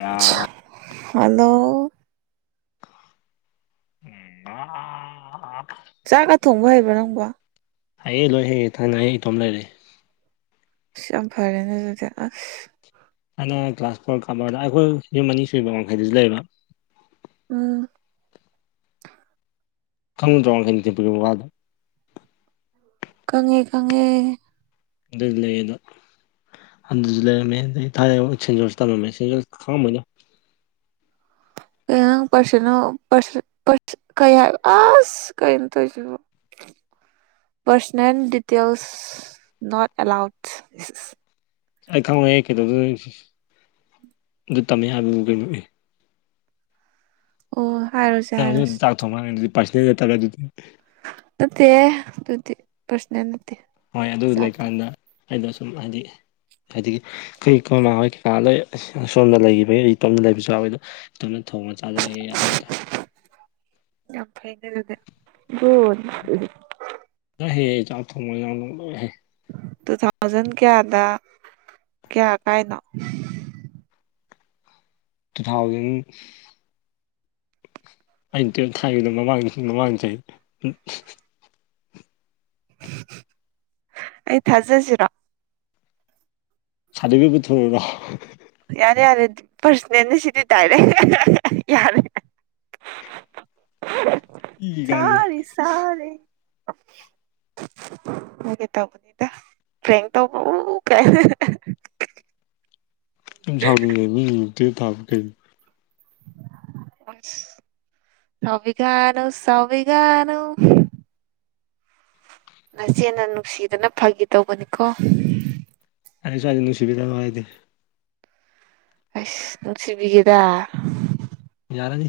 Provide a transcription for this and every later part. ꯑ ꯍꯜꯂꯣ ꯎꯝ ꯑ ꯆꯥꯛꯀ ꯊꯣꯡꯕ ꯍꯩꯕꯔꯣ ꯅꯪꯕꯣ ꯑꯩꯌꯦ ꯂꯣꯏ ꯍꯩꯌꯦ ꯊꯥꯏꯅ ꯑꯩ ꯏꯇꯣꯝ ꯂꯩꯔꯦ ꯌꯥꯝ ꯐꯔꯦꯅꯦ ꯑꯗꯨꯗꯤ ꯑ ꯑꯩꯅ ꯒꯀꯂꯥꯁ ꯐꯣꯔ ꯀꯥꯕꯔꯗ ꯑꯩꯈꯣꯏ ꯌꯨꯝ ꯑꯅꯤ ꯁꯨꯕ ꯋꯥꯡꯈꯩꯗꯁꯨ ꯂꯩꯕ ꯎꯝ ꯈꯪꯗ꯭ꯔꯣ ꯈꯩꯕ ꯋꯥꯗꯣ ꯀꯪꯉꯦ ꯀꯪꯉꯦ ꯑꯗꯨꯗꯤ ꯂꯩꯌꯦꯅ ꯍꯟꯗꯁꯨ ꯂꯩꯔꯝꯃꯦ ꯑꯗꯩ ꯊꯥꯏꯅ ꯁꯦꯟꯖꯣꯜꯁꯨ ꯇꯝꯂꯝꯃꯦ ꯁꯦꯟꯖꯣꯜ ꯈꯪꯉꯝꯃꯣꯏꯅꯦ ꯀ ꯅꯪ ꯄꯔꯁꯅꯣ ꯀꯩ ꯍꯥꯏ ꯑꯁ ꯀꯩꯅꯣ ꯇꯧꯔꯤꯁꯤ [unintelligible] ꯄꯔꯁꯅꯦꯜ ꯗꯤꯇꯜꯁ ꯅꯣꯠ ꯑꯦꯂꯥꯎꯠꯁ ꯑꯩ ꯈꯪꯉꯣꯏꯑꯦ ꯀꯩꯗꯧꯗꯅ ꯑꯗꯨ ꯇꯝꯃꯦ ꯍꯥꯏꯕꯕꯨ ꯀꯩꯅꯣꯏ ꯑꯣ ꯍꯥꯏꯔꯣꯏꯁꯦ ꯅꯪ ꯑꯗꯨꯝ ꯍꯥꯏꯔꯣꯏꯁꯦ ꯆꯥꯛ ꯊꯣꯡꯃꯦ ꯑꯗꯨꯗꯤ ꯄꯔꯁꯅꯦꯔꯒ ꯑꯗꯨꯗꯤ ꯅꯠꯇꯦ ꯄꯔꯁꯅꯦꯜ ꯅꯠꯇꯦ ꯍꯣꯏ ꯑꯗꯨ ꯆꯥꯛꯇꯣ ꯂꯩꯀꯥꯟꯗ ꯑꯩꯗꯣ ꯁꯨꯝ ꯍꯥꯏꯗꯤ ꯍꯥꯏꯗꯤ ꯀꯩ ꯈꯣꯏ ꯃꯥ ꯍꯣꯏ ꯀꯩꯀꯥ ꯂꯩ ꯁꯁꯣꯝꯗ ꯂꯩꯈꯤꯕꯒꯤ ꯏꯇꯣꯝꯗ ꯂꯩꯕꯁꯨ ꯌꯥꯎꯋꯦ ꯑꯗꯣ ꯑꯗꯨꯅ ꯊꯣꯡꯅ ꯆꯥꯖꯑꯦ ꯌꯥꯝ ꯌꯥꯝ ꯐꯩꯅꯦ ꯅꯪꯗꯤ ꯒꯨꯠ ꯂꯣꯏ ꯍꯩꯌꯦ ꯑꯩ ꯆꯥꯛ ꯊꯣꯡꯕ ꯌꯥꯝ ꯅꯨꯡꯗ ꯍꯦ ꯇꯨ ꯊꯥꯎꯖꯟ ꯀꯌꯥꯗ ꯀꯌꯥ ꯀꯥꯏꯅꯣ ꯇꯨ ꯊꯥꯎꯖꯟ ꯑꯩꯅ ꯇꯨꯌꯦꯜꯞ ꯊꯥꯏꯈꯤꯕꯗꯣ ꯃꯃꯥꯡ ꯃꯃꯥꯡ ꯆꯍꯤ ꯑꯩ ꯊꯥꯖꯁꯤꯔꯣ ꯁꯗꯤꯕꯤ ꯄꯨꯊꯣꯔꯛꯎꯔꯣ ꯌꯥꯔꯦ ꯌꯥꯔꯦ ꯄꯔꯁꯅꯦꯟꯅꯦ ꯁꯤꯗꯤ ꯗꯥꯢꯔꯦꯛ ꯌꯥꯔꯦ [unintelligible] ꯏ ꯀꯥꯏꯅ ꯁꯥꯔꯤ ꯁꯥꯔꯤ ꯐꯒꯦ ꯇꯧꯕꯅꯤꯗ ꯄꯔꯦꯡ ꯇꯧꯕꯥ ꯎ ꯎ ꯀꯥꯏꯅ ꯌꯁꯥꯡꯗꯨ ꯂꯩꯕ ꯌꯦꯇꯦ ꯇꯥꯕ ꯀꯩ ꯁꯧꯕꯤꯒꯅꯨ ꯁꯧꯕꯤꯒꯅꯨ ꯅꯆꯦꯅ ꯅꯨꯡꯁꯤꯗꯅ ꯐꯒꯤ ꯇꯧꯕꯅꯤꯀꯣ ꯑꯩ ꯁ꯭ꯋꯥꯏꯗ ꯅꯨꯡꯁꯤꯕꯤꯒ ꯅꯨ ꯍꯥꯏꯗꯦ ꯑꯁ ꯅꯨꯡꯁꯤꯕꯤꯒꯦꯗ ꯌꯥꯔꯥꯅꯤ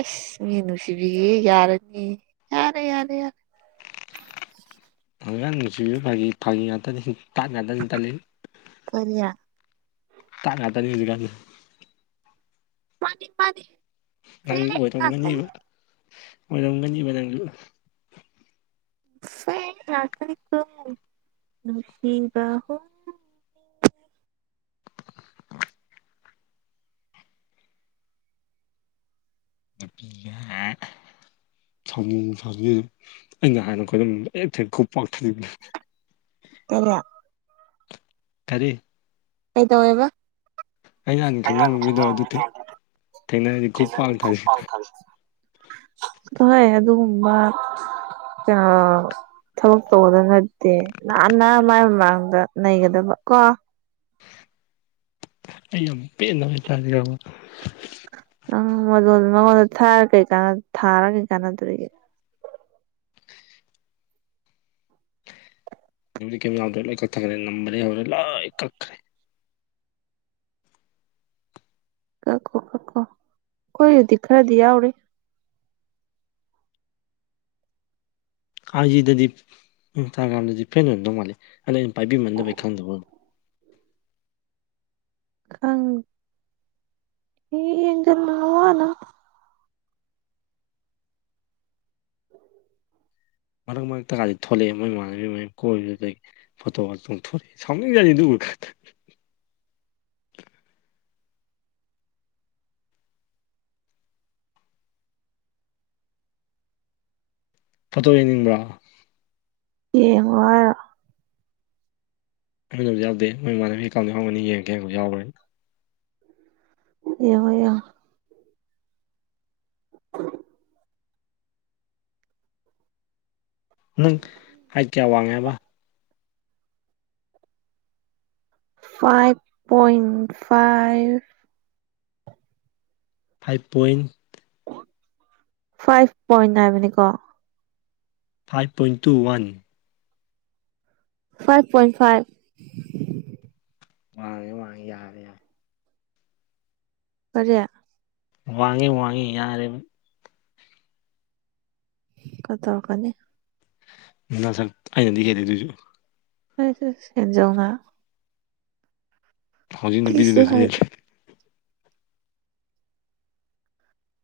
ꯑꯁ ꯃꯤꯅꯨꯁꯤꯕꯤ ꯌꯥꯔꯅꯤ ꯌꯥꯔꯦ ꯌꯥꯔꯦ ꯌꯥꯔꯦ ꯑꯉꯥꯡꯒꯤꯁꯨ ꯐꯥꯒꯤ ꯐꯥꯒꯤ ꯉꯥꯛꯇꯅꯤ ꯇꯥꯠ ꯉꯥꯛꯇꯅꯤ ꯇꯜꯂꯤ [unintelligible] ꯇꯥꯠ ꯉꯛꯇꯅꯤ ꯍꯧꯖꯤꯛꯀꯥꯟꯖꯦ ꯃꯥꯅꯤ ꯃꯥꯅꯤ ꯅꯪ ꯐꯦꯛ ꯉꯥꯛꯇꯅꯤ ꯑꯣꯏꯔꯝꯒꯅꯦꯕ ꯑꯣꯏꯔꯝꯒꯅꯦꯕ ꯅꯪꯖꯨ [unintelligible] ꯅꯨꯡꯁꯤꯕ ꯍꯨ ꯅꯨꯄꯤ ꯅꯥꯍꯥ [unintelligible] ꯇꯕꯔꯥ ꯀꯔꯤ ꯀꯩꯗꯧꯋꯦꯕ ꯑꯩꯅ ꯍꯥꯟꯅ ꯈꯪꯅꯕ ꯃꯤꯗꯣ ꯑꯗꯨ [unintelligible] ꯊꯦꯡꯅꯔꯗꯤ ꯈꯨꯠ ꯄꯥꯛꯅ ꯊꯥꯅꯤ ꯆꯠꯂꯣꯒꯦ ꯑꯗꯨꯨꯒꯨꯝꯕꯥ ꯑ ꯊꯕꯛ ꯇꯧꯒꯗꯕ ꯅꯠꯇꯦ ꯅꯥꯟꯅ ꯃꯥꯏ ꯃꯃꯥꯡꯗ ꯅꯩꯒꯗꯕ ꯀꯣ ꯑꯩ ꯌꯥꯝ ꯄꯦꯟꯗꯕ ꯍꯥꯏꯇꯥꯥꯔꯦ ꯌꯥꯝ ꯅꯪ [unintelligible] ꯃꯉꯣꯟꯗ ꯊꯥꯔ ꯀꯩꯀꯟ ꯊꯥꯔꯥ ꯀꯩ ꯀꯥꯟꯅꯗꯣꯔꯤꯒꯦ [unintelligible] ꯂꯣꯏ ꯀꯛꯈꯔꯦ ꯀꯥꯛꯈꯣ ꯀꯥꯛꯈꯣ ꯈꯣꯏꯗꯤ ꯈꯔꯗꯤ ꯌꯥꯎꯔꯤ ꯑꯥꯏꯖꯤꯗꯗꯤ ꯏꯟꯁꯇꯥꯒ꯭ꯔꯥꯝꯗꯗꯤ ꯐ꯭ꯔꯦꯟ ꯑꯣꯏꯔꯝꯗꯧ ꯃꯥꯜꯂꯦ ꯑꯗ ꯑꯩꯅ ꯄꯥꯏꯕꯤꯃꯟꯅꯕꯩ ꯈꯪꯗꯕ ꯈꯪ ꯌꯦꯡꯗꯦ ꯅꯋꯥꯅ ꯃꯔꯛ ꯃꯔꯛꯇꯀꯗꯤ ꯊꯣꯛꯂꯛꯑꯦ ꯃꯣꯏ ꯃꯥꯟꯅꯕꯤ ꯃꯩ ꯀꯣꯏꯕꯗꯨꯗꯒꯤ ꯐꯣꯇꯣꯒ ꯆꯣꯡꯊꯣꯔꯛꯑꯦ ꯁꯥꯎꯅꯤꯡꯖꯅꯤ ꯑꯗꯨꯒ ꯈꯠ ꯐꯣꯇꯣ ꯌꯦꯡꯅꯤꯡꯕ꯭ꯔꯥ ꯌꯦꯡꯉꯣ ꯍꯥꯏꯔꯣ꯫ ꯑꯩꯉꯣꯟꯗꯕꯨꯗꯤ ꯌꯥꯎꯗꯦ ꯃꯣꯏ ꯃꯃꯟꯅꯕꯤꯒꯤ ꯑꯦꯀꯥꯎꯟꯗ ꯌꯥꯎꯔꯝꯒꯅꯤ ꯌꯦꯡꯒꯦ ꯌꯥꯎꯕꯔꯥꯅꯥ ꯌꯦꯡꯉꯣ ꯌꯦꯡꯉꯣ ꯅꯪ ꯍꯥꯏꯠ ꯀꯌꯥ ꯋꯥꯡꯉꯦ ꯍꯥꯏꯕ five point five five point five point ꯅꯥꯏꯕꯅꯤꯀꯣ five point two one five point five ꯋꯥꯉꯦ ꯋꯥꯉꯦ ꯌꯥꯔꯦ ꯌꯥꯔꯦ ꯀꯔꯤ ꯋꯥꯡꯉꯦ ꯋꯥꯡꯉꯦ ꯌꯥꯔꯦꯕ ꯈꯔꯥ ꯇꯧꯔꯛꯀꯅꯤ ꯅꯁꯛ ꯑꯩꯅꯗꯤ ꯍꯦꯜꯂꯤ ꯑꯗꯣꯏꯁꯨ ꯑꯁ ꯑꯁ ꯍꯦꯟꯖꯧꯅ ꯍꯧꯖꯤꯛ ꯀꯩꯁꯨ ꯅꯨꯄꯤꯗꯨꯅꯁꯨ ꯍꯦꯜꯂꯤ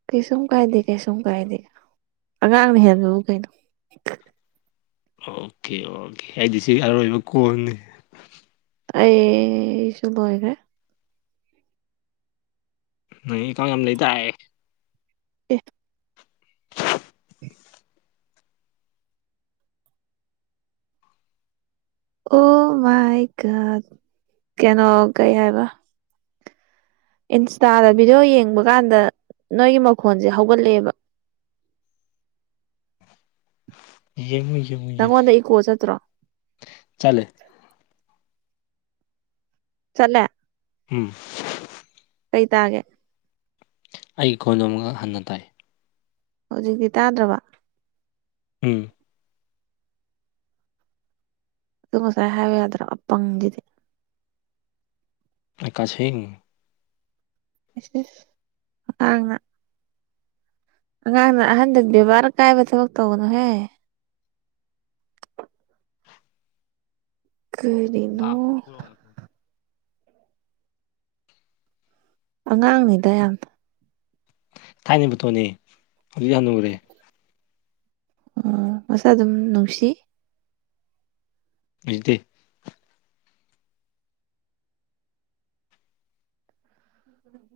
ꯀꯩꯁꯨꯝ ꯀꯥꯏꯗꯦ ꯀꯩꯁꯨꯝ ꯀꯥꯏꯗꯦ ꯑꯉꯥꯡꯅ ꯍꯦꯟꯕꯕꯨ ꯀꯩꯅꯣ ꯑꯣꯀꯦ ꯑꯣꯀꯦ ꯑꯩꯗꯤ ꯁꯤꯒꯤ ꯑꯔꯣꯏꯕ ꯈꯣꯜꯅꯤ ꯑꯩ ꯁꯨ ꯂꯣꯢꯒ꯭ꯔꯦ ꯅꯣꯏ ꯑꯦꯛꯀꯥꯎꯟ ꯌꯥꯝ ꯂꯩꯗꯥꯏꯑꯦ ꯑꯦ ꯑꯣ ꯃꯥꯏ ꯒꯣꯠ ꯀꯩꯅꯣ ꯀꯩ ꯍꯥꯏꯕ ꯏꯟꯁꯇꯥꯗ ꯚꯤꯗꯤꯑꯣ ꯌꯦꯡꯕ ꯀꯥꯟꯗ ꯅꯣꯏꯒꯤ ꯃꯈꯣꯟꯖꯦ ꯍꯧꯒꯠꯂꯦꯕ ꯌꯦꯡꯉꯨ ꯌꯦꯡꯉꯨ ꯌꯦꯡꯉꯨ ꯅꯪꯉꯣꯟꯗ ꯏꯀꯣ ꯆꯠꯇ꯭ꯔꯣ ꯆꯂꯦ ꯆꯠꯂꯦ ꯎꯝ ꯑꯩ ꯇꯥꯒꯦ ꯑꯩꯒꯤ ꯀꯣꯂꯣꯝ ꯈꯛ ꯍꯟꯅ ꯇꯥꯏ ꯍꯧꯖꯤꯛꯇꯤ ꯇꯥꯗ꯭ꯔꯕ ꯎꯝ ꯑꯗꯨ ꯉꯁꯥꯢꯅ ꯍꯥꯢꯌꯨ ꯌꯥꯗ꯭ꯔꯣ ꯑꯄꯪꯁꯤꯗꯤ ꯍꯩꯀꯥꯁꯤꯡ ꯢꯁ ꯢꯁ ꯑꯉꯥꯡꯅ ꯑꯉꯥꯡꯅ ꯑꯍꯟꯗ ꯕꯦꯕꯥꯔ ꯀꯥꯏꯕ ꯊꯕꯛ ꯇꯧꯒꯅꯨꯍꯦ ꯀꯔꯤꯅꯣ ꯑꯉꯥꯡꯅꯤꯗ ꯌꯥꯝ ꯊꯥꯏꯅ ꯐꯣꯇꯦꯅꯦ ꯍꯧꯖꯤꯛ ꯍꯅꯨꯔꯦ ꯎꯝ ꯃꯁꯛ ꯑꯗꯨꯝ ꯅꯨꯡꯁꯤ ꯍꯧꯖꯤꯛꯇꯤ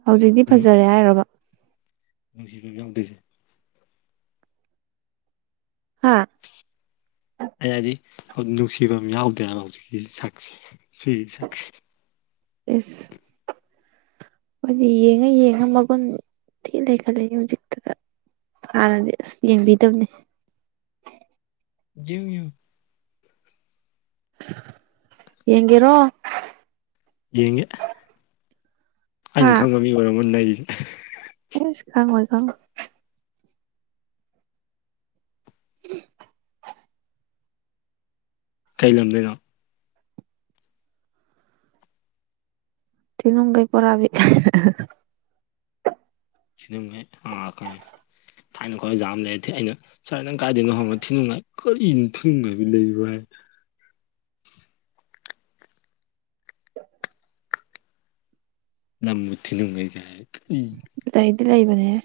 ꯍꯧꯖꯤꯛꯇꯤ ꯐꯖꯔꯦ ꯍꯥꯏꯔꯣꯕ ꯅꯨꯡꯁꯤꯕꯝ ꯌꯥꯎꯗꯩꯁꯦ ꯍꯥ ꯑꯩ ꯍꯥꯏꯗꯤ ꯅꯨꯡꯁꯤꯕꯝ ꯌꯥꯎꯗꯦ ꯍꯥꯏꯕ ꯍꯧꯖꯤꯛꯀꯤ ꯁꯛꯁꯦ ꯁꯤꯒꯤ ꯁꯛꯁꯦ ꯢꯁ ꯑꯩꯈꯣꯏꯗꯤ ꯌꯦꯡꯉ ꯌꯦꯡꯉ ꯃꯒꯨꯟ ꯊꯤ ꯂꯩꯈꯠꯂꯛꯢ ꯍꯧꯖꯤꯛꯇꯗ ꯍꯥꯟꯅꯗꯤ ꯑꯁ ꯌꯦꯡꯕꯤꯗꯝꯅꯦ ꯌꯦꯡꯉꯨ ꯌꯦꯡꯉꯨ ꯌꯦꯡꯒꯦꯔꯣ ꯌꯦꯡꯒꯦ ꯍꯥ ꯑꯩꯅ ꯈꯪꯕ ꯃꯤ ꯑꯣꯏꯔꯝꯃ ꯅꯩꯒꯦ ꯢꯁ ꯈꯪꯉꯣꯏ ꯈꯪꯉꯣꯏ [inaudible] ꯀꯩ ꯂꯝꯗꯩꯅꯣ ꯊꯤꯅꯨꯡꯒꯩ ꯄꯣꯔꯥꯕꯤ ꯊꯤꯅꯨꯡꯒꯩ ꯑꯥ ꯈꯪꯉꯦ ꯊꯥꯏꯅ ꯑꯈꯣꯢ ꯈꯣꯖꯥ ꯑꯃ ꯂꯩ ꯑꯩꯅ ꯁꯔ ꯅꯪ ꯀꯥꯏꯗꯩꯩꯅꯣ ꯍꯪꯕ ꯊꯤꯅꯨꯡꯒꯩ ꯀꯔꯤꯅꯣ ꯊꯤꯅꯨꯡꯒꯩꯕꯨ ꯂꯩꯕ꯭ꯔꯣ ꯍꯥꯏꯅ ꯂꯝꯕꯨꯨ ꯊꯤꯅꯨꯡꯒꯩ ꯍꯥꯢ ꯀꯔꯤ ꯂꯩꯗꯤ ꯂꯩꯕꯅꯤꯍꯦ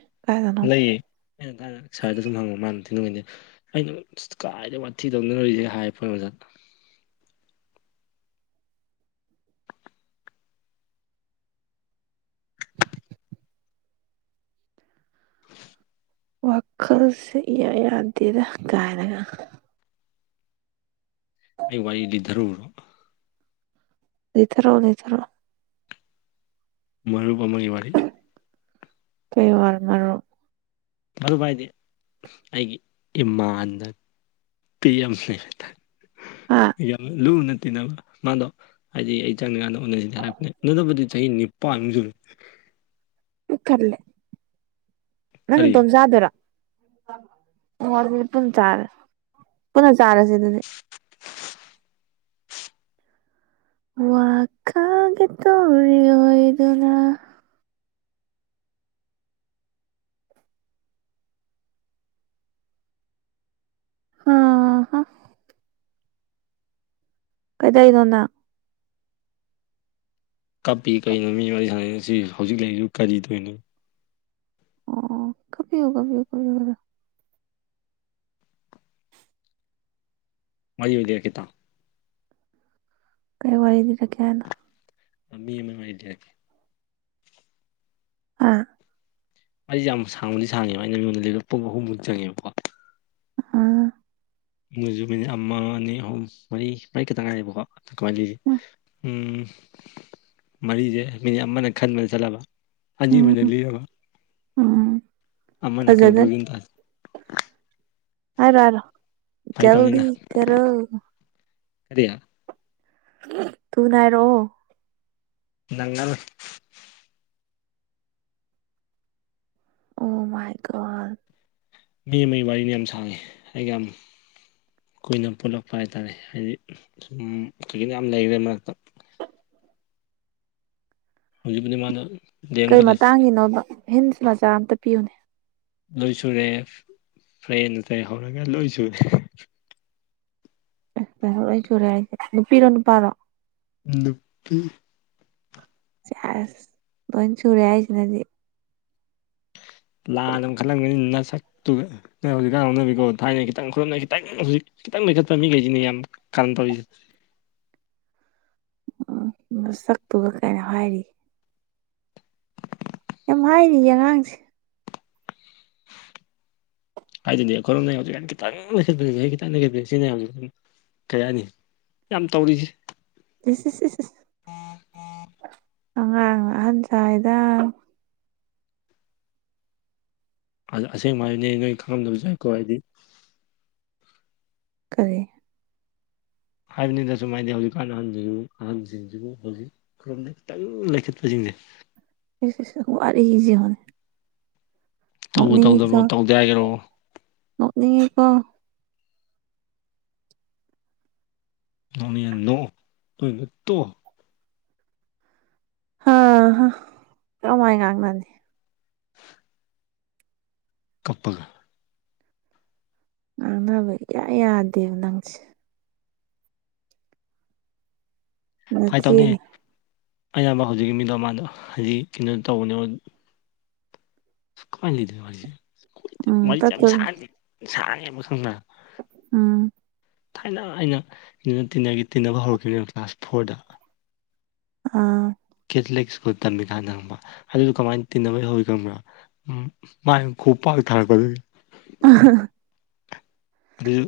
ꯂꯩꯌꯦ ꯑꯩꯅ ꯇꯥꯗꯕ ꯁꯔꯗ ꯁꯨꯝ ꯍꯪꯕ ꯃꯥꯅ ꯊꯤꯅꯨꯡꯒꯩꯗꯩ ꯑꯩꯅ ꯀꯥꯏꯗ ꯋꯥꯊꯤ ꯇꯧꯅꯔꯣꯢꯁꯦ ꯍꯥꯏ ꯄꯣꯠꯅꯤ ꯑꯣꯖꯥꯗ [inaudible] ꯋꯥꯈꯜꯁꯦ ꯢꯌꯥ ꯌꯥꯗꯦꯗ ꯀꯥꯏꯅꯒ ꯑꯩ ꯋꯥꯔꯤ ꯂꯤꯗꯔꯧꯔꯣ ꯂꯤꯊꯔꯣ ꯂꯤꯊꯔꯣ ꯃꯔꯨꯞ ꯑꯃꯒꯤ ꯋꯥꯔꯤ ꯀꯩ ꯋꯥꯔ ꯃꯔꯨꯞ ꯃꯔꯨꯞ ꯍꯥꯏꯗꯤ ꯑꯩꯒꯤ ꯏꯃꯥꯟꯅ ꯄꯤ ꯑꯦꯝꯁꯤꯡ ꯑꯥ ꯌꯥꯝ ꯂꯨꯅ ꯇꯤꯟꯅꯕ ꯃꯥꯗꯣ ꯍꯥꯏꯗꯤ ꯑꯩ ꯆꯪꯗꯔ꯭ꯤꯀꯥꯟꯗ ꯎꯟꯅꯁꯤꯗꯤ ꯍꯥꯏꯔꯛꯄꯅꯦ ꯅꯣꯏꯗꯕꯨꯗꯤ ꯆꯍꯤ ꯅꯤꯄꯥꯟꯃꯨꯛ ꯁꯨꯔꯦ ꯄꯨꯛ ꯊꯜꯂꯦ ꯅꯪ ꯀꯔꯤ ꯅꯇꯣꯝ ꯆꯥꯗꯣꯏꯔꯣ ꯍꯣ ꯑꯗꯨꯗꯤ ꯄꯨꯟꯅ ꯆꯥꯔꯁꯦ ꯄꯨꯟꯅ ꯆꯥꯔꯁꯤ ꯑꯗꯨꯗꯤ ꯋꯥꯈꯜꯒꯤ ꯇꯧꯔꯤ ꯑꯣꯢꯗꯨꯅ ꯍꯥ ꯍꯥ ꯀꯩꯗꯩꯅꯣ ꯅꯪ ꯀꯞꯄꯤ ꯀꯔꯤꯅꯣ ꯃꯤ ꯋꯥꯔꯤ ꯁꯥꯟꯅꯩꯅꯤ ꯁꯤ ꯍꯧꯖꯤꯛ ꯂꯩꯔꯤꯕꯨ ꯀꯔꯤꯇꯧꯏꯅꯣ ꯑꯣ ꯀꯄꯤꯌꯨ ꯀꯄꯤꯌꯨ ꯀꯄꯤꯌꯨ ꯋꯥꯔꯤ ꯂꯤꯔꯛꯀꯦ ꯇꯥꯎ ꯀꯩ ꯋꯥꯔꯤ ꯂꯤꯔꯛꯀꯦ ꯍꯥꯏꯅꯣ ꯃꯤ ꯑꯃ ꯋꯥꯔꯤ ꯂꯤꯔꯛꯀꯦ ꯑꯥ ꯑꯩꯖꯦ ꯌꯥꯝ ꯁꯥꯡꯕꯗꯤ ꯁꯥꯡꯉꯦꯕ ꯑꯩꯅ ꯅꯣꯏꯗ ꯂꯤꯕ ꯄꯨꯡ ꯑꯨꯍꯨꯝꯃꯨꯛ ꯆꯪꯉꯦꯕꯀꯣ ꯑꯥ ꯃꯣꯏꯖꯨ ꯃꯤꯅꯤꯠ ꯑꯃ ꯑꯅꯤ ꯑꯍꯨꯝ ꯃꯔꯤ ꯃꯔꯤ ꯈꯛꯇꯪ ꯉꯥꯏꯔꯦꯕꯀꯣ ꯀꯃꯥꯏꯅ ꯂꯤꯖꯤ ꯎꯝ ꯃꯔꯤꯖꯦ ꯃꯤꯅꯤꯠ ꯑꯃꯅ ꯈꯟꯕꯗ ꯆꯠꯂꯕ ꯍꯥꯖꯤꯕꯅ ꯎꯝ ꯂꯤꯔꯑꯣ ꯎꯝ ꯑꯃꯅ ꯐꯖꯗꯣꯔꯤ ꯀꯟꯀ꯭ꯂꯨꯖꯟ ꯍꯥꯏꯔꯣ ꯍꯥꯏꯔꯣ ꯐꯥꯒꯤ ꯖꯜꯗꯤ ꯇꯧꯅꯤꯗ ꯀꯔꯣ ꯀꯔꯤ ꯊꯨꯅ ꯍꯥꯏꯔꯣ ꯅꯪꯉꯜ ꯑꯣ ꯃꯥꯏ ꯒꯣꯠ ꯃꯤ ꯑꯃꯒꯤ ꯋꯥꯔꯤꯅꯦ ꯌꯥꯝ ꯁꯥꯡꯉꯦ ꯑꯩꯒ ꯌꯥꯝ ꯀꯨꯏꯅ ꯄꯨꯜꯂꯛꯄ ꯍꯥꯏ ꯇꯥꯔꯦ ꯍꯥꯏꯗꯤ ꯁꯨꯝ ꯀꯩꯀꯩꯅꯣ ꯌꯥꯝ ꯂꯩꯒ꯭ꯔꯦ ꯃꯔꯛꯇ ꯍꯧꯖꯤꯛꯄꯨꯗꯤ ꯃꯥꯅ ꯀꯩ ꯃꯇꯥꯡꯒꯤꯅꯣꯕ ꯍꯤꯟꯁ ꯃꯆꯥ ꯑꯝꯇ ꯄꯤꯌꯨꯅꯦ ꯂꯣꯏ ꯁꯨꯔꯦ ꯐ꯭ꯔꯦꯟ ꯀꯩꯗꯩ ꯍꯧꯔꯒ ꯂꯣꯏ ꯁꯨꯔꯦ ꯂꯥꯏꯍꯧ ꯂꯣꯏ ꯁꯨꯔꯦ ꯍꯥꯏꯁꯦ ꯅꯨꯄꯤꯔꯣ ꯅꯨꯄꯥꯔꯣ ꯅꯨꯄꯤ ꯆꯑꯁ ꯂꯣꯏ ꯁꯨꯔꯦ ꯍꯥꯏꯁꯤꯅꯗꯤ ꯂꯥꯟꯅ ꯑꯃꯨꯛ ꯈꯜꯂꯝꯒꯅꯤ ꯅꯁꯛ ꯑꯗꯨꯒ ꯅꯪ ꯍꯧꯖꯤꯛꯀꯥꯟ ꯍꯧꯅꯕꯤꯀꯣ ꯊꯥꯏꯅ ꯈꯤꯇꯪ ꯈꯨꯔꯞꯅ ꯈꯤꯇꯪ ꯍꯧꯖꯤꯛ ꯈꯤꯇꯪ ꯂꯩꯈꯠꯄ ꯃꯤꯈꯩꯁꯤꯅꯦ ꯌꯥꯝ ꯀꯔꯝ ꯇꯧ ꯎ ꯃꯁꯛꯇꯨꯒ ꯀꯩꯅꯣ ꯍꯥꯏꯔꯤ ꯌꯥꯝ ꯍꯥꯏꯅꯤꯌꯦ ꯑꯉꯥꯡꯁꯤ ꯍꯥꯏꯗꯤꯅꯦ ꯑꯩꯈꯣꯏꯔꯣꯝꯅꯁꯨ ꯈꯤꯇꯪ ꯂꯁꯤꯠꯄ ꯈꯤꯇꯪ ꯂꯩꯈꯠ ꯁꯤꯅꯦ ꯀꯩ ꯍꯥꯏꯅꯤ ꯌꯥꯝ ꯇꯧꯔꯤꯁꯦ ꯏꯁ ꯏꯁ ꯏꯁ ꯑꯉꯥꯡꯅ ꯑꯍꯟ ꯁꯥꯏꯗ ꯑꯁꯦꯡꯕ ꯍꯥꯏꯅꯦ ꯅꯣꯏ ꯈꯪꯉꯝꯗꯕꯁꯨꯌꯥꯏꯀꯣ ꯍꯥꯏꯗꯤ ꯀꯔꯤ ꯍꯥꯏꯕꯅꯤꯗꯁꯨꯃꯥꯏꯗꯤ ꯍꯧꯖꯤꯛꯀꯥꯟ ꯑꯍꯟꯁꯤꯡꯕꯨ ꯑꯍꯟꯁꯤꯡꯁꯤꯕꯨ ꯍꯧꯖꯤꯛ ꯈꯨꯔꯣꯝꯗ ꯈꯤꯇꯪ ꯂꯩꯈꯠꯄꯁꯤꯡꯁꯦ ꯋꯥꯔꯤꯁꯦ ꯌꯦꯡꯉꯨꯅꯦ ꯇꯧꯕ ꯅꯣꯛꯅꯤꯡꯉꯤꯀꯣ ꯇꯧꯗꯕꯅꯣ ꯇꯧꯗꯦ ꯍꯥꯏꯒꯤꯔꯣ ꯅꯣꯛꯅꯤꯡꯉꯤꯀꯣ ꯅꯣꯛꯅꯤꯡꯉ ꯅꯣꯛꯎ ꯅꯣꯛꯅꯤꯡꯗ꯭ꯔ ꯇꯣꯛꯎ ꯍꯥ ꯍ ꯀꯔꯃꯥꯏ ꯉꯥꯡꯅꯅꯤ ꯀꯞꯄꯒ ꯉꯥꯡꯅꯕ ꯏꯌꯥ ꯌꯥꯗꯦꯕ ꯅꯪꯁꯦ ꯐꯏꯇꯧꯅꯤ ꯅꯆꯦꯅꯤ ꯑꯌꯥꯝꯕ ꯍꯧꯖꯤꯛꯀꯤ ꯃꯤꯗꯣ ꯃꯥꯗꯣ ꯍꯧꯖꯤꯛ ꯀꯩꯅꯣ ꯇꯧꯕꯅꯦ ꯀꯃꯥꯏ ꯂꯤꯗꯣꯏꯅꯣ ꯋꯔꯤꯖꯦ ꯎꯝ ꯋꯔꯤꯖꯦ ꯌꯥꯝ ꯇꯠꯇꯣꯔꯤ ꯁꯥꯡꯗꯤ ꯁꯥꯡꯉꯦꯕ ꯈꯡꯕꯔꯥ ꯎꯝ ꯊꯥꯏꯅ ꯑꯩꯅ ꯇꯤꯟꯅꯕ ꯍꯧꯔꯛꯈꯤꯕꯅꯤꯅ ꯀ꯭ꯂꯥꯁ ꯐꯣꯔꯗ ꯑꯥ ꯀꯦꯊꯂꯤꯛ ꯁ꯭ꯀꯨꯜ ꯇꯝꯃꯤ ꯀꯥꯟꯗ ꯈꯪꯕ ꯑꯗꯨꯗꯨ ꯀꯃꯥꯏꯅ ꯇꯤꯟꯅꯕꯩ ꯍꯧꯏ ꯈꯪꯕ꯭ꯔꯥ ꯎꯝ ꯃꯥꯥꯅꯦ ꯈꯨ ꯄꯥꯛ ꯊꯥꯔꯛꯄ ꯑꯗꯨꯒꯤ ꯑꯍꯍ ꯑꯗꯨꯁꯨ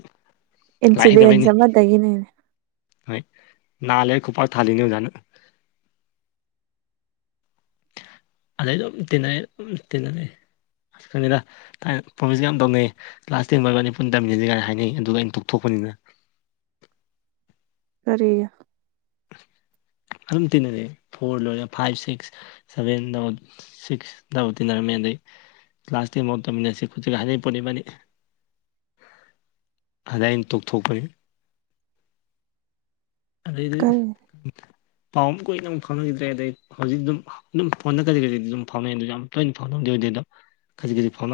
ꯂꯥꯏꯛ ꯏꯟꯁꯤꯗꯦꯟꯁ ꯍꯩꯗꯕꯩꯅꯤ ꯑꯃꯗꯒꯤꯅꯦ ꯍꯣꯏ ꯅꯥ ꯂꯩꯔ ꯈꯨꯄꯥꯛ ꯊꯥꯅꯤꯖꯅ ꯑꯗꯩ ꯑꯗꯨꯝ ꯇꯤꯟꯅꯩ ꯑꯗꯨꯝ ꯇꯤꯟꯅꯂꯩ ꯈꯪꯗꯦꯗ ꯥꯊꯥꯏꯅ ꯄ꯭ꯔꯣꯃꯤꯁꯒ ꯌꯥꯝ ꯇꯧꯅꯩ ꯀ꯭ꯂꯥꯁ ꯇꯦꯟꯕꯥꯎ ꯏꯕꯥꯅꯤ ꯄꯨꯟ ꯇꯝꯃꯤꯟꯁꯤ ꯀꯥꯏꯅ ꯍꯥꯏꯅꯩ ꯑꯗꯨꯒ ꯑꯩꯅ ꯇꯣꯛꯊꯣꯛꯄꯅꯥꯗꯅ ꯇꯣꯛꯊꯣꯛꯄꯅꯤꯗꯅ ꯀꯔꯤꯒꯤ ꯑꯗꯨꯝ ꯇꯤꯟꯅꯔꯛꯏ ꯐꯣꯔ ꯂꯣꯏꯔꯒ ꯐꯥꯏꯚ ꯁꯤꯛꯁ ꯁꯕꯦꯟ ꯗꯃꯨꯛ ꯁꯤꯛꯁ ꯇꯃꯨꯛ ꯀꯂꯥꯁ ꯇꯦꯟꯕꯥꯎ ꯇꯝꯃꯤꯟꯅꯁꯤ ꯈꯣꯠꯁꯤ ꯍꯥꯏꯥꯟꯅꯩ ꯄꯣꯠꯅꯤꯕꯅꯤ ꯑꯗꯨꯗ ꯑꯩꯅ ꯇꯧꯊꯣꯛꯄꯅꯤ ꯑꯗꯩꯗꯤ ꯀꯔꯤ ꯄꯥꯎ ꯑꯃꯨꯛ ꯀꯨꯏꯅ ꯑꯃꯨꯛ ꯐꯥꯎꯅꯈꯤꯗ꯭ꯔꯦ ꯑꯗꯩ ꯍꯧꯖꯤꯛ ꯑꯗꯨꯝ ꯑꯗꯨꯝ ꯐꯣꯟꯗ ꯀꯔꯤ ꯀꯔꯤ ꯑꯗꯨꯝ ꯐꯥꯎꯅꯩ ꯑꯗꯨ ꯌꯥꯝ ꯇꯣꯏꯅ ꯐꯥꯎꯅꯗ ꯑꯣꯏꯗꯦ ꯑꯗꯨꯝ ꯀꯔꯤ ꯀꯔꯤ ꯐꯥꯎꯅꯩ